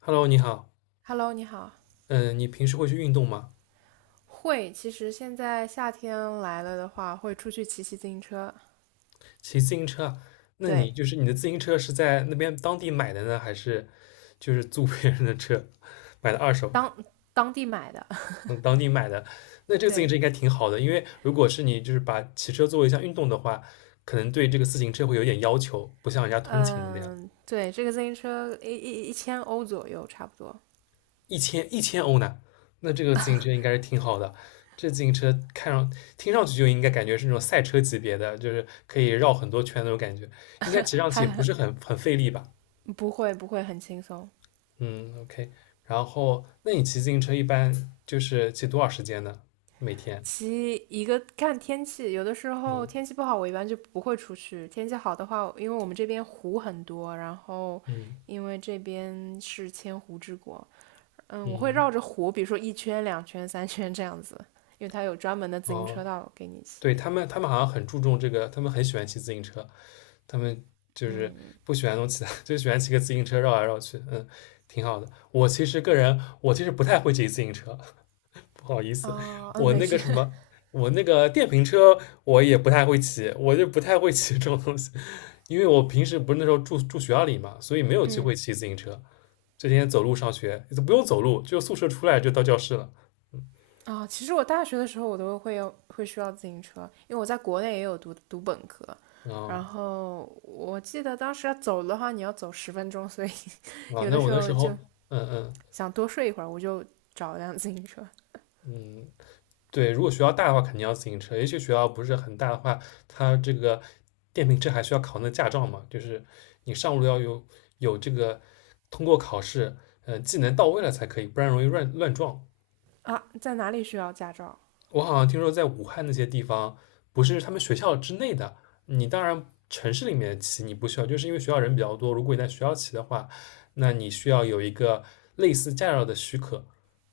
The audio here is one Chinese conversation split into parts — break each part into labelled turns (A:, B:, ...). A: Hello，你好。
B: Hello，你好。
A: 嗯，你平时会去运动吗？
B: 会，其实现在夏天来了的话，会出去骑骑自行车。
A: 骑自行车啊？那你
B: 对，
A: 你的自行车是在那边当地买的呢，还是就是租别人的车买的二手？
B: 当当地买的。
A: 嗯，当地买的。那这个自行车
B: 对，
A: 应该挺好的，因为如果是你就是把骑车作为一项运动的话，可能对这个自行车会有点要求，不像人家通勤的那样。
B: 嗯，对，这个自行车1000欧左右，差不多。
A: 一千欧呢，那这个自行车应该是挺好的。这自行车听上去就应该感觉是那种赛车级别的，就是可以绕很多圈那种感觉，应该骑 上去也不
B: 哈，
A: 是很费力吧？
B: 不会不会很轻松。
A: 嗯，OK。然后，那你骑自行车一般就是骑多少时间呢？每天？
B: 骑一个看天气，有的时候天
A: 嗯
B: 气不好，我一般就不会出去。天气好的话，因为我们这边湖很多，然后
A: 嗯
B: 因为这边是千湖之国，嗯，我会
A: 嗯，
B: 绕着湖，比如说一圈、两圈、三圈这样子，因为它有专门的自行车
A: 哦，
B: 道给你骑。
A: 对，他们好像很注重这个，他们很喜欢骑自行车，他们就是不喜欢弄其他，就喜欢骑个自行车绕来绕去，嗯，挺好的。我其实个人，我其实不太会骑自行车，不好意思，
B: 哦，嗯，
A: 我
B: 没
A: 那个
B: 事。
A: 什么，我那个电瓶车我也不太会骑，我就不太会骑这种东西，因为我平时不是那时候住学校里嘛，所以没有机
B: 嗯，
A: 会骑自行车，这天走路上学，都不用走路，就宿舍出来就到教室了。
B: 哦其实我大学的时候我都会要会需要自行车，因为我在国内也有读本科，然
A: 啊、
B: 后我记得当时要走的话，你要走10分钟，所以
A: 啊，
B: 有
A: 那
B: 的
A: 我
B: 时
A: 那时
B: 候就
A: 候，嗯嗯。
B: 想多睡一会儿，我就找一辆自行车。
A: 嗯，对，如果学校大的话，肯定要自行车。也许学校不是很大的话，它这个电瓶车还需要考那驾照嘛，就是你上路要有这个通过考试，嗯，技能到位了才可以，不然容易乱撞。
B: 啊，在哪里需要驾照？
A: 我好像听说在武汉那些地方，不是他们学校之内的，你当然城市里面骑你不需要，就是因为学校人比较多。如果你在学校骑的话，那你需要有一个类似驾照的许可，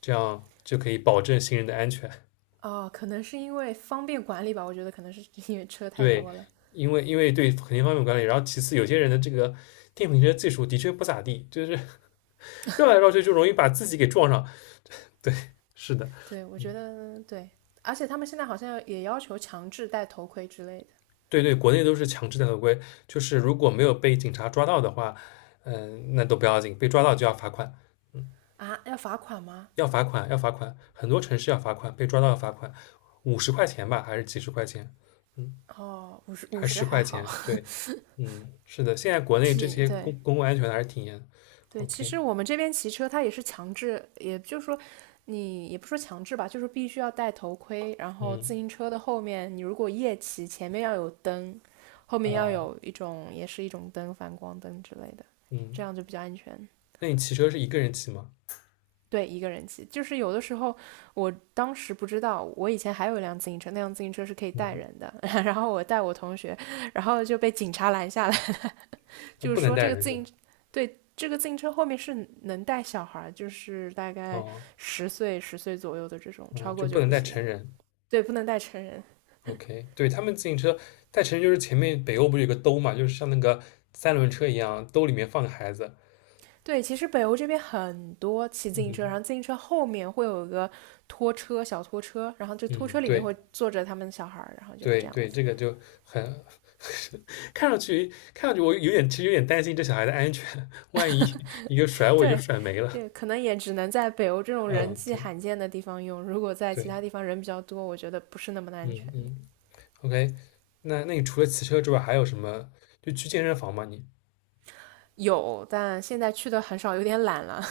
A: 这样就可以保证行人的安全。
B: 哦，可能是因为方便管理吧，我觉得可能是因为车太
A: 对，
B: 多了。
A: 因为对肯定方面管理，然后其次有些人的这个电瓶车技术的确不咋地，就是绕来绕去就容易把自己给撞上。对，是的，
B: 对，我觉
A: 嗯，
B: 得对，而且他们现在好像也要求强制戴头盔之类的
A: 对对，国内都是强制的合规，就是如果没有被警察抓到的话，嗯，那都不要紧，被抓到就要罚款，嗯，
B: 啊，要罚款吗？
A: 要罚款要罚款，很多城市要罚款，被抓到要罚款，50块钱吧，还是几十块钱，嗯，
B: 哦，五
A: 还
B: 十
A: 十
B: 还
A: 块
B: 好，
A: 钱，对，嗯，是的，现在国 内这些公
B: 对
A: 公共安全还是挺严
B: 对，其
A: ，OK，
B: 实我们这边骑车它也是强制，也就是说你也不说强制吧，就是必须要戴头盔，然后
A: 嗯。
B: 自行车的后面你如果夜骑，前面要有灯，后面要
A: 啊，
B: 有一种也是一种灯，反光灯之类的，这
A: 嗯，
B: 样就比较安全。
A: 那你骑车是一个人骑吗？
B: 对，一个人骑，就是有的时候，我当时不知道，我以前还有一辆自行车，那辆自行车是可以带
A: 嗯，
B: 人的，然后我带我同学，然后就被警察拦下来，
A: 他
B: 就
A: 不
B: 是
A: 能
B: 说
A: 带
B: 这个
A: 人
B: 自
A: 是吧？
B: 行，对，这个自行车后面是能带小孩就是大概
A: 哦，
B: 十岁左右的这种，超
A: 嗯，就
B: 过
A: 不
B: 就
A: 能
B: 不
A: 带成
B: 行，
A: 人。
B: 对，不能带成人。
A: OK，对，他们自行车带成人就是前面北欧不是有个兜嘛，就是像那个三轮车一样，兜里面放个孩子。
B: 对，其实北欧这边很多骑自行车，然
A: 嗯
B: 后自行车后面会有一个拖车，小拖车，然后这拖
A: 嗯，
B: 车里面
A: 对
B: 会坐着他们的小孩然后就
A: 对
B: 这样
A: 对，
B: 子。
A: 这个就很 看上去看上去我有点其实有点担心这小孩的安全，万一一个甩尾就
B: 对，
A: 甩没了。
B: 就可能也只能在北欧这种人
A: 嗯，
B: 迹
A: 对
B: 罕见的地方用。如果在其
A: 对，
B: 他地方人比较多，我觉得不是那么的
A: 嗯
B: 安全的
A: 嗯，OK，那你除了骑车之外还有什么？就去健身房吗你？
B: 有，但现在去的很少，有点懒了。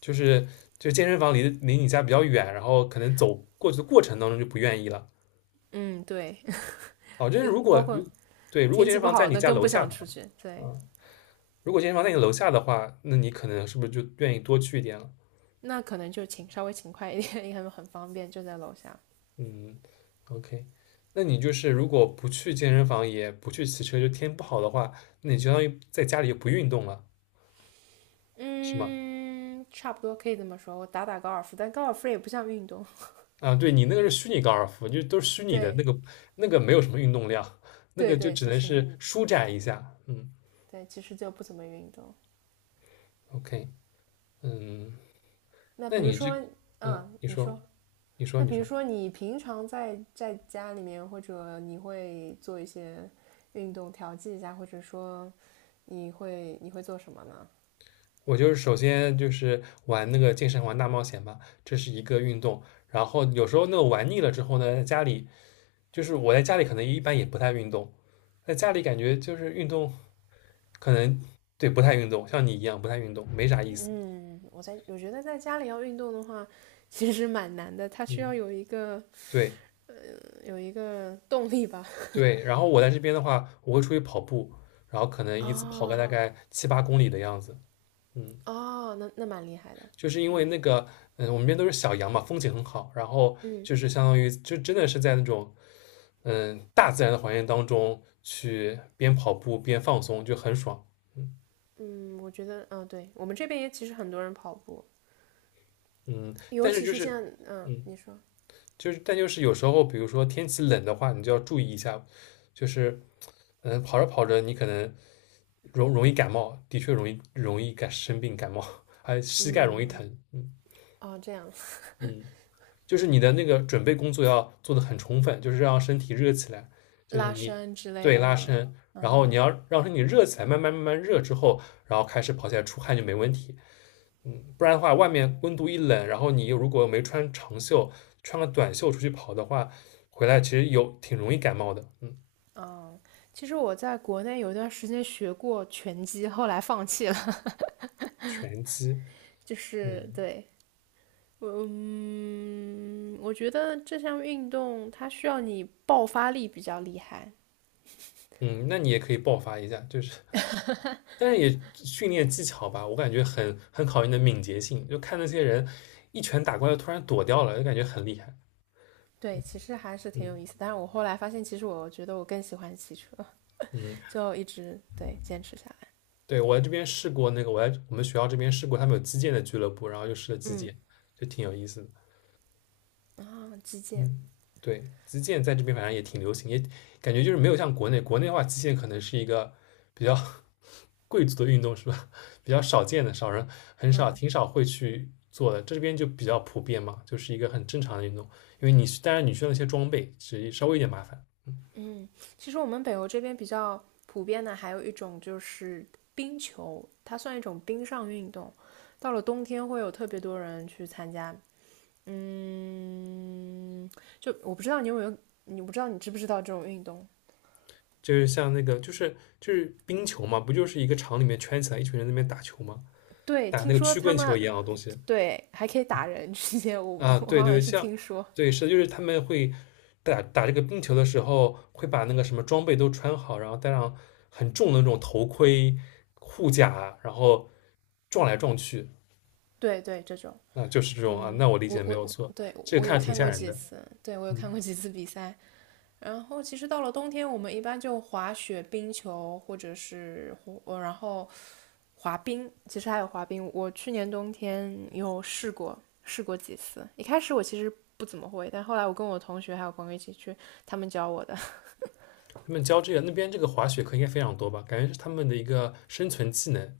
A: 就是健身房离你家比较远，然后可能走过去的过程当中就不愿意了。
B: 嗯，对，
A: 哦，就是
B: 也
A: 如果
B: 包括
A: 对，如果
B: 天
A: 健
B: 气
A: 身
B: 不
A: 房在
B: 好，
A: 你
B: 那
A: 家
B: 更
A: 楼
B: 不
A: 下
B: 想
A: 的
B: 出
A: 话，
B: 去。对，
A: 啊，如果健身房在你楼下的话，那你可能是不是就愿意多去一点了？
B: 那可能就勤稍微勤快一点，因为很方便，就在楼下。
A: 嗯，OK，那你就是如果不去健身房，也不去骑车，就天不好的话，那你相当于在家里就不运动了，是吗？
B: 嗯，差不多可以这么说。我打打高尔夫，但高尔夫也不像运动。
A: 啊，对你那个是虚拟高尔夫，就都是虚拟的，
B: 对，
A: 那个没有什么运动量，那
B: 对
A: 个就
B: 对，
A: 只
B: 其
A: 能
B: 实
A: 是舒展一下。嗯
B: 对，其实就不怎么运动。
A: ，OK，嗯，
B: 那
A: 那
B: 比如
A: 你这，
B: 说，
A: 嗯，
B: 嗯，
A: 你
B: 你
A: 说，
B: 说。
A: 你说，
B: 那
A: 你
B: 比如
A: 说，
B: 说你平常在家里面，或者你会做一些运动调剂一下，或者说你会做什么呢？
A: 我就是首先就是玩那个健身环大冒险吧，这是一个运动。然后有时候那个玩腻了之后呢，在家里就是我在家里可能一般也不太运动，在家里感觉就是运动可能对不太运动，像你一样不太运动，没啥意思。
B: 嗯，我在我觉得在家里要运动的话，其实蛮难的，它需
A: 嗯，
B: 要有一个
A: 对
B: 有一个动力吧。
A: 对。然后我在这边的话，我会出去跑步，然后可能 一次跑个
B: 哦
A: 大概7、8公里的样子。嗯。
B: 哦，那蛮厉害的。
A: 就是因为那个，嗯，我们这边都是小羊嘛，风景很好，然后
B: 嗯
A: 就是相当于就真的是在那种，嗯，大自然的环境当中去边跑步边放松，就很爽。嗯
B: 嗯，我觉得对我们这边也其实很多人跑步，
A: 嗯，
B: 尤
A: 但是
B: 其
A: 就
B: 是
A: 是，
B: 现在
A: 嗯，
B: 你说
A: 就是但就是有时候，比如说天气冷的话，你就要注意一下，就是，嗯，跑着跑着你可能容易感冒，的确容易生病感冒，还膝盖容易
B: 嗯
A: 疼。嗯
B: 哦这样
A: 嗯。就是你的那个准备工作要做的很充分，就是让身体热起来，就是
B: 拉
A: 你
B: 伸之类
A: 对
B: 的
A: 拉
B: 吗？
A: 伸，然后你
B: 啊
A: 要让身体热起来，慢慢热之后，然后开始跑起来出汗就没问题。嗯，不然的话，外
B: 嗯。
A: 面温度一冷，然后你又如果没穿长袖，穿个短袖出去跑的话，回来其实有挺容易感冒的。嗯，
B: 其实我在国内有一段时间学过拳击，后来放弃了。
A: 拳击，
B: 就是
A: 嗯
B: 对，嗯，我觉得这项运动它需要你爆发力比较厉害。
A: 嗯，那你也可以爆发一下，就是但是也训练技巧吧，我感觉很考验你的敏捷性。就看那些人一拳打过来，突然躲掉了，就感觉很厉害。
B: 对，其实还是挺
A: 嗯
B: 有意思。但是我后来发现，其实我觉得我更喜欢骑车，
A: 嗯，
B: 就一直对坚持下
A: 对，我在这边试过那个，我在我们学校这边试过，他们有击剑的俱乐部，然后又试了击剑，就挺有意思的。
B: 来啊。击剑，
A: 嗯，对，击剑在这边反正也挺流行，也感觉就是没有像国内，国内的话，击剑可能是一个比较 贵族的运动，是吧？比较少见的，少人很少，挺少会去做的。这边就比较普遍嘛，就是一个很正常的运动。因为你去当然你需要那些装备，只是稍微有点麻烦。
B: 嗯，其实我们北欧这边比较普遍的还有一种就是冰球，它算一种冰上运动。到了冬天会有特别多人去参加，嗯，就我不知道你有没有，你不知道你知不知道这种运动？
A: 就是像那个，就是冰球嘛，不就是一个场里面圈起来一群人在那边打球吗？
B: 对，
A: 打
B: 听
A: 那个
B: 说
A: 曲
B: 他
A: 棍球
B: 们
A: 一样的东西。
B: 对还可以打人之间，我
A: 啊，
B: 我
A: 对
B: 好像
A: 对，
B: 是
A: 像
B: 听说，
A: 对是的就是他们会打这个冰球的时候，会把那个什么装备都穿好，然后带上很重的那种头盔、护甲，然后撞来撞去，
B: 对对这种，
A: 啊，就是这种啊。
B: 嗯，
A: 那我理解
B: 我
A: 的没
B: 我
A: 有错，
B: 对
A: 这个
B: 我有
A: 看着挺
B: 看
A: 吓
B: 过
A: 人
B: 几
A: 的。
B: 次，对我有看
A: 嗯，
B: 过几次比赛，然后其实到了冬天，我们一般就滑雪、冰球，或者是然后滑冰。其实还有滑冰，我去年冬天有试过，试过几次。一开始我其实不怎么会，但后来我跟我同学还有朋友一起去，他们教我的。
A: 他们教这个那边这个滑雪课应该非常多吧？感觉是他们的一个生存技能。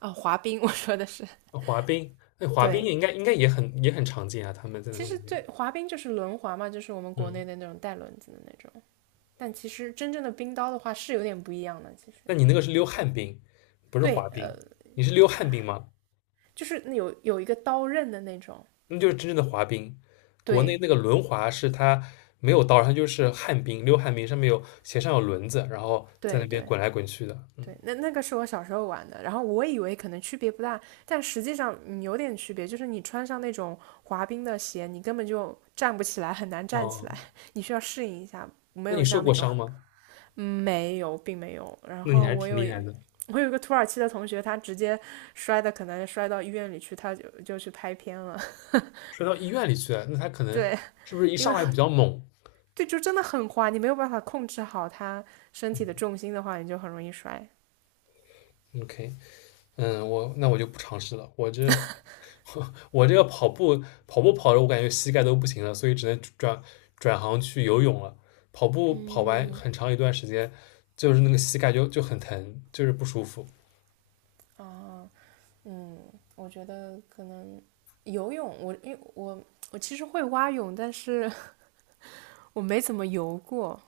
B: 哦，滑冰，我说的是
A: 啊滑冰，那滑冰
B: 对。
A: 也应该也很常见啊，他们在
B: 其
A: 那
B: 实
A: 边。
B: 最滑冰就是轮滑嘛，就是我们国
A: 嗯，
B: 内的那种带轮子的那种。但其实真正的冰刀的话是有点不一样的。其实
A: 那你那个是溜旱冰，不是滑
B: 对，
A: 冰，你是溜旱冰吗？
B: 就是有一个刀刃的那种。
A: 那就是真正的滑冰。国内
B: 对
A: 那个轮滑是它没有刀，它就是旱冰，溜旱冰，上面有鞋上有轮子，然后在
B: 对
A: 那边
B: 对。
A: 滚来滚去的。嗯，
B: 对，那个是我小时候玩的，然后我以为可能区别不大，但实际上有点区别，就是你穿上那种滑冰的鞋，你根本就站不起来，很难站起来，
A: 哦，
B: 你需要适应一下，没
A: 那
B: 有
A: 你受
B: 像
A: 过
B: 那种，
A: 伤吗？
B: 嗯没有，并没有。然
A: 那你
B: 后
A: 还是
B: 我
A: 挺
B: 有
A: 厉害的，
B: 我有一个土耳其的同学，他直接摔的，可能摔到医院里去，他就去拍片了。
A: 摔到医院里去了。那他可 能
B: 对，
A: 是不是一
B: 因
A: 上
B: 为
A: 来比较猛
B: 对，就真的很滑，你没有办法控制好他身体的重心的话，你就很容易摔。
A: ？OK，嗯，我那我就不尝试了。我这 我这个跑步跑着，我感觉膝盖都不行了，所以只能转行去游泳了。跑步跑完
B: 嗯，
A: 很长一段时间，就是那个膝盖就很疼，就是不舒服。
B: 哦，嗯，我觉得可能游泳，我因为我我其实会蛙泳，但是 我没怎么游过。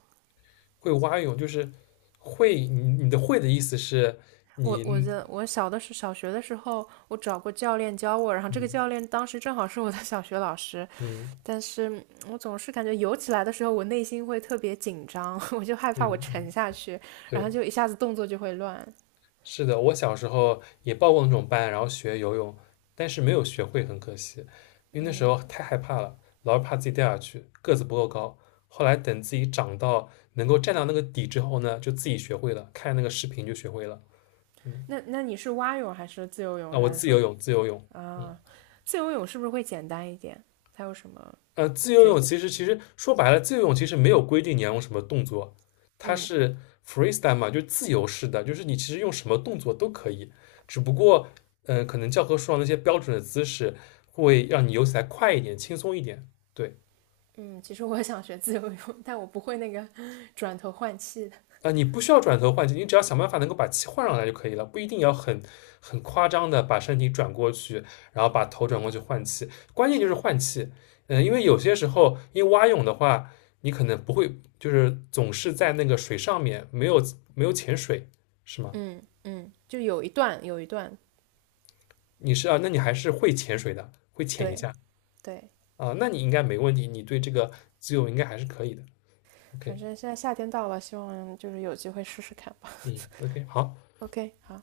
A: 会蛙泳就是会，你的会的意思是
B: 我我
A: 你，
B: 的我小学的时候，我找过教练教我，然后这个
A: 嗯
B: 教练当时正好是我的小学老师，
A: 嗯
B: 但是我总是感觉游起来的时候，我内心会特别紧张，我就害
A: 嗯
B: 怕我
A: 嗯，
B: 沉下去，然后
A: 对，
B: 就一下子动作就会乱。
A: 是的，我小时候也报过那种班，然后学游泳，但是没有学会，很可惜，因为那时候太害怕了，老是怕自己掉下去，个子不够高。后来等自己长到能够站到那个底之后呢，就自己学会了，看那个视频就学会了。嗯，
B: 那你是蛙泳还是自由泳，
A: 啊，
B: 还
A: 我
B: 是
A: 自由
B: 说
A: 泳，自由泳。嗯。
B: 啊，自由泳是不是会简单一点？它有什么
A: 呃，自由
B: 诀？
A: 泳其实说白了，自由泳其实没有规定你要用什么动作，它
B: 嗯。
A: 是 freestyle 嘛，就是自由式的，就是你其实用什么动作都可以，只不过嗯，可能教科书上那些标准的姿势会让你游起来快一点、轻松一点。对，
B: 嗯，其实我想学自由泳，但我不会那个转头换气的。
A: 啊，你不需要转头换气，你只要想办法能够把气换上来就可以了，不一定要很夸张的把身体转过去，然后把头转过去换气。关键就是
B: 行，
A: 换气，嗯，因为有些时候，因为蛙泳的话，你可能不会，就是总是在那个水上面，没有潜水，是吗？
B: 嗯嗯，就有一段，
A: 你是啊，那你还是会潜水的，会潜一
B: 对
A: 下
B: 对，
A: 啊，那你应该没问题，你对这个自由应该还是可以的。
B: 反
A: OK，
B: 正现在夏天到了，希望就是有机会试试看吧。
A: 嗯，OK，好。
B: OK，好。